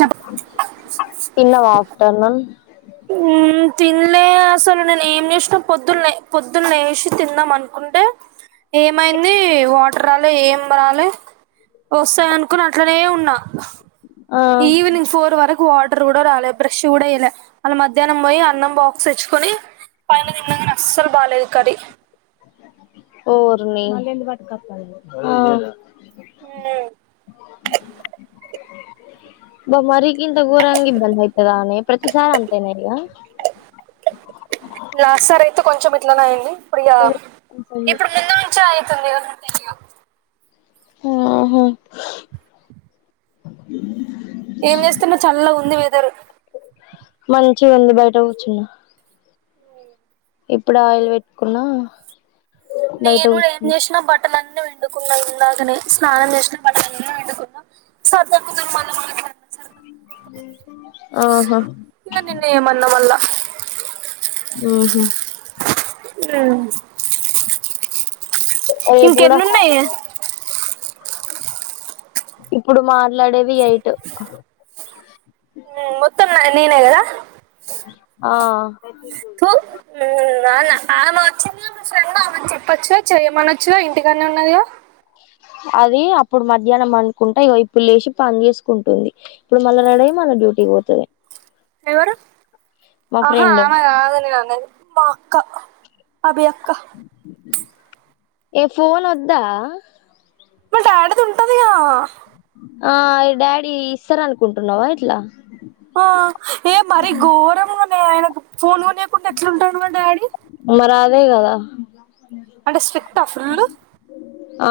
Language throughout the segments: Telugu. చెప్ప తిన్నవా ఆఫ్టర్నూన్ మ్మ్ తినలే అసలు నేను ఏం చేేసినా పొద్దున్న పొద్దున్న లేేసి తిందాం అనుకుంటే ఏమైంది వాటర్ రాలే ఏం రాలే వస్తయి అనుకుని అట్లనే ఉన్నా ఆ ఈవెనింగ్ ఫోర్ వరకు వాటర్ కూడా రాలే బ్రష్ కూడ చేయలే వాళ్ళ మధ్యాహ్నం పోయి అన్నం బాక్స్ తెచ్చుకొని పైనన్నంగా అస్సలు బాలేదు కర్రీ ఓర్ని ఆ హ్మ్ బ మరి ఇంత గోరంగా ఇబ్బంది అయితదానే ప్రతిసా అంతేనా ఇగ ఎట్లానాయండి అప్పుడి ఇప్పుడు ముందు నుంచి తంది తెని ఆహా ఏం చేస్తున్న చల్ల ఉంది వెదర్ మంచి ఉంది బయట కూర్చున్నా ఇప్పుడు ఆయిల్ పెట్టుకున్నా బయట నేను ఏం కూర్చున్నా చేసినా బట్టలుంత కున్నా ఇ స్నానం చేసిన పకున్నా ఆహా ఇగ నిన్ను ఏమన్నా మళ్ళా ఆ ఓహా అ రేపు కూడా ఇంకెన్న ఉన్నాయి ఇప్పుడు మా లడవియయిట్ ఆ మొత్తం నేనే కదా ఆ తూ నానా ఆమ వచ్చింద మా ఫ్రెండ్ అమెని చెప్పొచ్చువా చేయమనచ్చవా ఇంటికనే ఉన్నది అది అప్పుడు మధ్యాహ్నం అనుకుంటే వైపుల్ లేచి పని చేసుకుంటుంది ఇప్పుడు మళ్ళా రెడీ అయి డ్యూటీకి పోతుంది ఎవరు ఆహా ఫ్రెండ్ ఆమె కాదని మా అక్క అభి అక్క ఏ ఫోన్ వద్దా మా డాడీది ఉంటదిగా ఆ డాడీ ఇస్సారు అనుకుంటున్నావా ఇట్లా ఆ ఏ మరి గోరంగ్ దే ఆయనకు ఫోన్ కొనియకుండా ఎట్లుంటాడుమార్ డాడీ మే కదా అంటే స్ట్రిక్టా ఫుల్ ఆ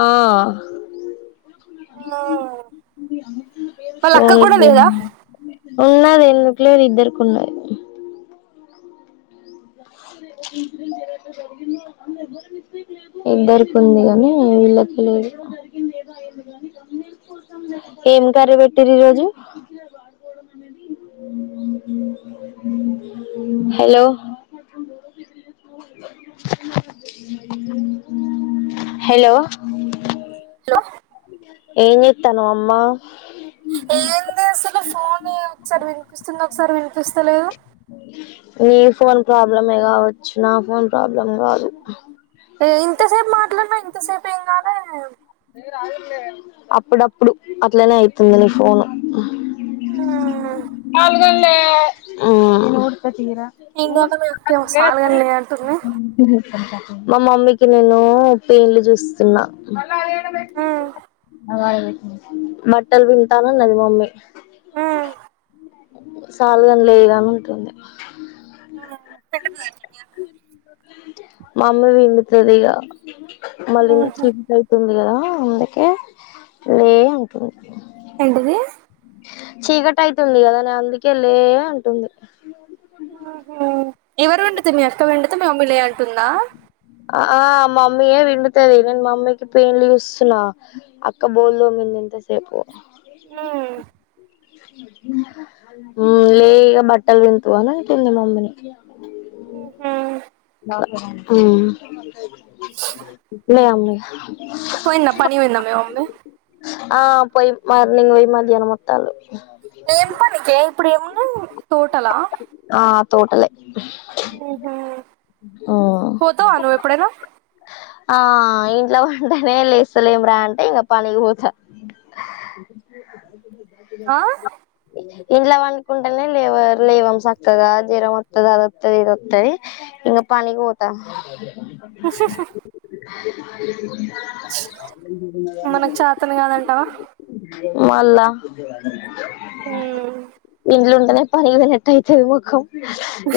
వాళ్ళ అక్క కూడ లేద ఉన్నాది ఎందుకు లే ఇద్దరుకి ఉన్నాది ఇద్దరుకుంది కాని వీళ్ళకి లేదు ఏం కర్రీ పెట్టరు ఈరోజు హలో హలో ఏన్ జెత్తానవ్ అమ్మ ఏందే అసల్ లు ఫోనే ఒకసారి వినిపిస్తుంది ఒకసారి వినిపిస్తలేదు నీ ఫోన్ ప్రాబ్లమే కావోచ్చు నా ఫోన్ ప్రాబ్లమ్ బ్లం కాదు ఏ ఇంతసేపు మాట్లాడినా ఇంతసేపు ఏం కాలే అప్పుడప్పుడు అట్లనే అయితుంది నీ ఫోను ఉహ్ తింది రా ఏంటంటే మీ అక్క ఏమో సాలుగాని లేనట్టుంది [unintelligible] మా మమ్మీకి నేను పెయిన్లు చూస్తున్నా అ బట్టల్ విండుత అన్నది మమ్మీ సాలుగాని లేగా అని అంటుంది మమ్మీ విండుతదిగా మళ్ళీ చీకటయితుంది కదా అందుకే లే అంటుంది ఏంటిది చీకటి అయితుంది కదా నే అందుకే లే అంటుంది ఉహు ఎవరు విండుతరు మీ అక్క విండుత మమ్మీ లే అంటుందా ఆ మమ్మీయే విండుతుది నేను మమ్మీకి పెయిన్లు చూస్తున్నా అక్క బోల్డోమింది ఇంతసేపు లే ఇగ బట్టలు విండుదువ్ అని ఉంటుంది మమ్మీని ఉహు ఉమ్ లే అమ్ అ [inaudible] పోయింద పని వయింద మేమ్మె ఆ పోయి్ మార్నింగ్ పోయి మధ్యానం మొత్తం [inaudible] నేం పనికే ఇప్పుడు ఎన్న టోటలా [inaudible] మ్మ్ పోత వాను ఎప్పుడ నా ఆ ఇంట్లో వంటనే లేస్తలేం రా అంటే ఇంకా పనిగిపోతా [inaudible] ఆ ఇంలా వండుకుంటేనే లేవ లేవ సక్కదా జీరం వస్తుంది అదొస్తుది ఇదిొస్తుది ఇంకా పనికి పోతా ఉహుహు హా [unintelligible] మనకు చాతన్ కాదంటావా మల్లా [inaudible] ఉమ్ ఇల్లుం అ పని నెట్టయితే వి ముఖం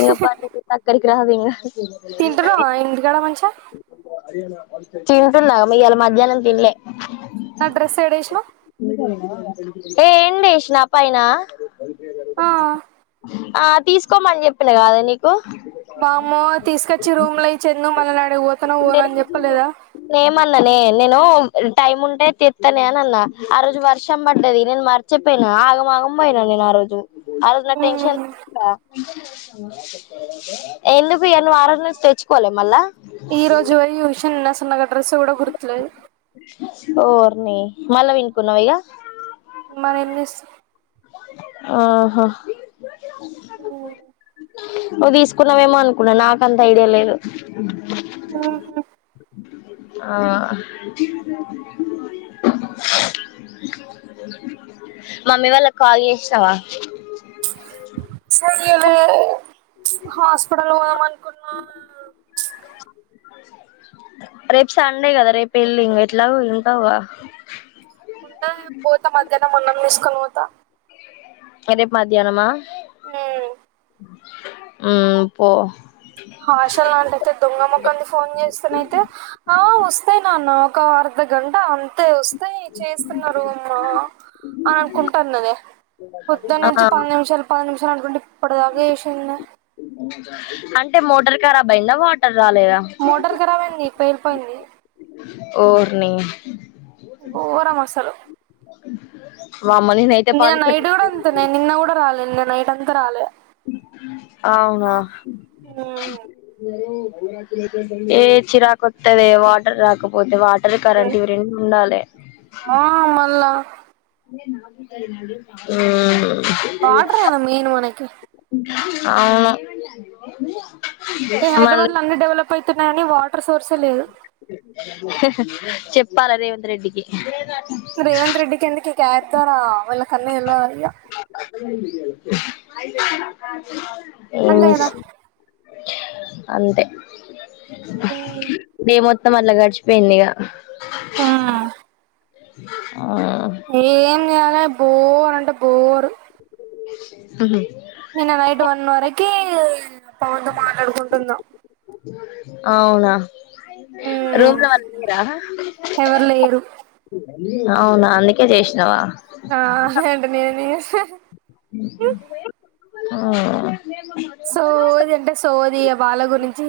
ఇ ప తక్కడి [unintelligible] [inaudible] తింటరు ఇంటికాడ మంచి తింటున్నా మీ ఇళ మధ్యాహ్నం తినలే నా డ్రెస్ ఏడషు [inaudible] ఏ ఏంటిష్ నాప్పయినా ఆ ఆ తీసుకోమని చెప్పిన కాదు నీకు బామ్మో తీసుకొచ్చి రూమ్ లో ఇచ్చందు మళ్ళీ నాడి పోతాన్నా పోను అని లేదు చెప్పలేదా టైమ్ ఉంటే తితనే అన అన్న ఆ రోజు వర్షం ప అంటది నేను మర్చిపోయిను ఆగమాగ పోయినాను నేను ఆ రోజు అ నా టెన్షన్ ఉమ్ ఎందుకు ఎన్న వారాల నుంచి తెచ్చుకోవాలి మళ్ళా ఈ రోజు వ ఉషన్ ఎన్న సన్న కట్టా అడ్రస్ కూడా గుర్తులే రిని మళ్ళ వినుకున్నా వైగా ఇమా ఎన్నిస్ ఆహో అఓ నువ్వు తీసుకున్నావేమో అనుకున్నా నాకంత ఐడియా లేదు వా హ ఆ ఆ మమ్మీ వాళ్ళ కాల్ చేసినవా సరి [unintelligible] హాస్పిటల్ పోదమం రేపు సండే గదా, రేపు ఎల్లింగా ఎట్లాగొ వెళ్తావుగా. ఉండను నేను పోతా మధ్య నా మునమ్ తీసుకొని పోతా ఆ రేపు మధ్యానమా హ్మ్మ్ ఉమ్ పో హషల్లాంటయితే దొంగ ముఖంది, ఫోన్ చేస్తానైతే. ఆ వస్తే నాన్న. ఒక అర్ధగంట అంతే వస్ ట్రై చేస్తున్నారు. రామ్మా అని అనుకుంటన్నది, పొద్దున్నుంచి ఆ పది నిమిషాలు, పది నిమిష. చాల గుండిప్ అంటే మోటరి కరాబ్ అయిందా వాటర్ రాలేదా మోటార్ కరాబైంది పేల్పోయింది. ఓర్నీ ఘోరం అసలు [unintelligible] అ నిన్న నైటు కూడా అంతె నేను నిన్న కూడ రాలిందరూ. నైట్ అంతా రాలే అవునా ఏ చీరాకొత్తదే వాటర్ రాకపో పోతే వాటర్ కరెంట్ ఇవి రెండు ఉండాలె. ఆ మళ్ళా ఉ హు వాటర్ ఏ నా మెయిన్ మనకి అవును ఈ మళ్ళీ హైదరాబాద్ లో అన్ని డెవలప్ అయితున్నాయని, వాటర్ సోర్స్ ఏ లేదు. ప్పాలా రేవంత్ రెడ్డికి రేవంత్ రెడ్డి, కేందుకిగా యాప్ ద్వారా వాళ్ల కన్నీ తెల్వదా ఇగ? [inaudible] అఐదు [unintelligible] ఏం అంతే కదా చేస్తు అంతే డే మొత్తం అట్లా గడిచిపోయింది ఇగ ఆ ఆ ఏం చేయలే బోర్ అంటే బోర్ ఆహా నిన్న నైట్ వన్ వరకి పవన్తో మాట్లాడుకుంట ఉన్న అవునా రూమ్ మ్మ్ లో వాళ్ళు లేరా ఎవరు లేరు అవునా అందుకే చేసినావా ఆ లేదంటే నేను ఎందుకు చేస్తా హ ఆ సోది అంటే సోది ఇగ వాళ్ళ గురించి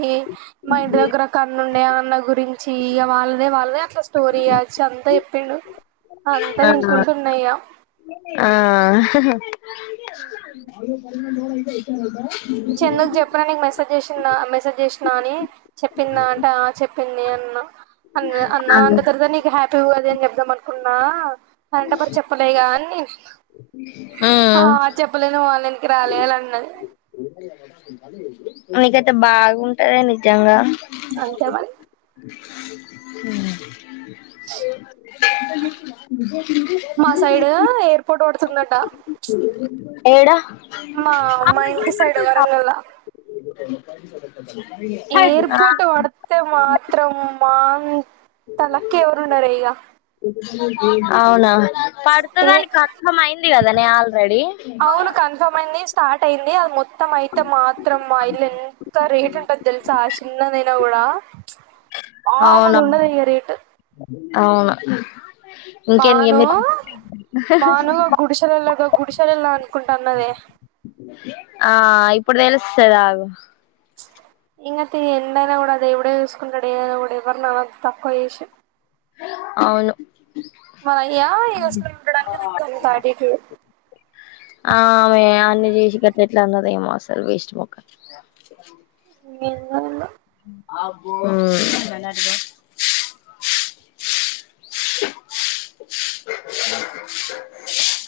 మా ఇంటి దగ్గర అక్క అన్న ఉండే అన్న గురించి ఇక వాళ్ళదే వాళ్ళదే అట్లా స్టోరీ ఇయచ్చు అంతా చెప్పిండు అంతా వినుకుంటున్నా ఇగ ఆ ఆ అయిా చందుకు చెప్పా నీకు మెసేజ్ చేసిన్నా మెసేజ్ చేసినా అని చెప్పిందా అంట చెప్పింది అన్నా ఆ అన్నా ఆ అంత త్వరగా నీకు హ్యాపీ టు అదే అని చెప్దాం అనుకున్నా పంటపరి చెప్పులే కాని నేను ఆ కి రాలేల అన్నది నీకైతే బాగుంటద నిజంగా అంతే మరి ఉమ్ ఉమ్ మా సైడ్ ఎయిర్ పోర్ట్ పడుతుందంట ఏడా మా మా ఇంటి సైడ్ వరంగల్ లో ఎయిర్పోర్ట్ వడ్తే మాత్రం పా అంత లక్ ఎవరు ఉన్నారే ఇగ అవునా ఏ పడుతుదానికి కన్ఫర్మ్ అయింది కదా నే ఆల్రెడీ అవును కన్ఫర్మ్ అయింది. స్టార్ట్ అయింది అది మొత్తం అయితే మొత్తం ఇల్లు ఎంత రేట్ ఉంటుంది తెలుసా ఆ చిన్నదైనా కూడా అవును మామూలుగా ఉండదు ఇంకా రేట్ అవును ఇంకేంది బాను మీరు బాను గుడిసెలలా గుడిసాల వెళ్లా అనుకుంటాన్నదే ఆ ఇప్పుడు తెలుస్తది అగు ఇకతే ఎండైనా కూడా అది దేవుడే చూసుకుంటాడు ఏనా కూడా ఎవరిన తక్కువ చేసి అవును మనయ్యా ఇగ అసలు ఉండడానికి దానికి అంత ఆటిట్యూడ్ ఆమె అన్న చేసి ఎట్లా అన్నదొ ఏమో అసలు వేస్ట్ మొక్కలు [unintelligible] అబోటుగా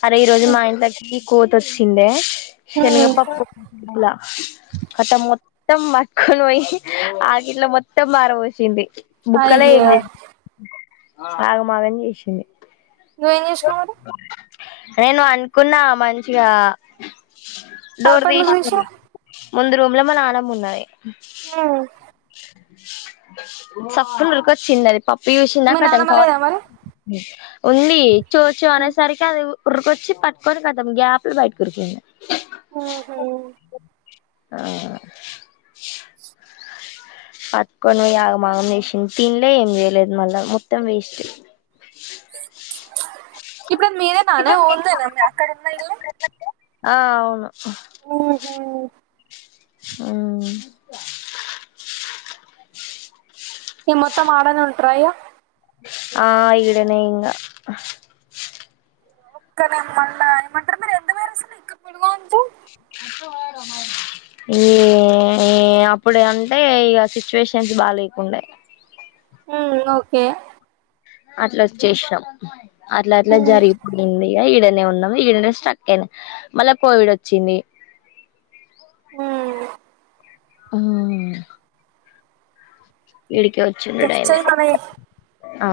అరే ఈ రోజు మా ఇంట్లకి కోతి వసిందే హ్మ్ శనగపప్పు [unintelligible] కట్టా మ మొత్తం మకులు పోయి ఆగిట్లో మొత్తం పరవోసింది బుక్కలా ఏం అయ్యో ఆగం ఆగం చేసింది [unintelligible] మరి నేను అనుకున్నా మంచిగా డోర్ తలుపు ఎందుకు తీసింది తీసినవ్ ముందు రూమ్ లో మా నాన్నమ్మ ఉన్నది మ్మ్ [unintelligible] చిన్నది పాప మీ [unintelligible] నానమ్మ లేదా మరి? ఉంది చొచొ అనేసరికి అది పడుకొచ్చి పట్కొని కదాం గ్యాప్లు బయటకురుకు ఉహు ఆ పట్టుకొని ఆగమాగం చేసింది తినిలే ఏం చేయలేదు మళ్ళా మొత్తం వేస్ట్ ఇప్పుడు మీరే నానే ఇప్పుడు మీరు ఉందే అక్కడ [unintelligible] ఆ అవును ఉహు మ్మ్ ఇగ మొత్తం ఆడనే ఉంటార ఇగ ఆ ఇడనే ఇకా ఒక్కలే మళ్ళా ఏమంటారు మరి ఎంత వేరు అసలు ఇక్కడ పడుగా ఉంటే ఈ ఈ అప్పుడు అంటే ఇక సిచ్యువేషన్స్ బాలేకుండె మ్మ్ ఓకే అట్ల వచ్చేశినం అట్లట్ల జరిగిపోతుంది ఇగ ఈడ ఈడనే ఉన్నాం ఈడనే స్ట్రక్ అయిన మళ్ళా కోవిడ్ వచ్చింది హ్మ్ ఆ ఇడికి వచ్చుండు చెక్ డైలే చెయ్ మళ్ళా చెయ్ ఆ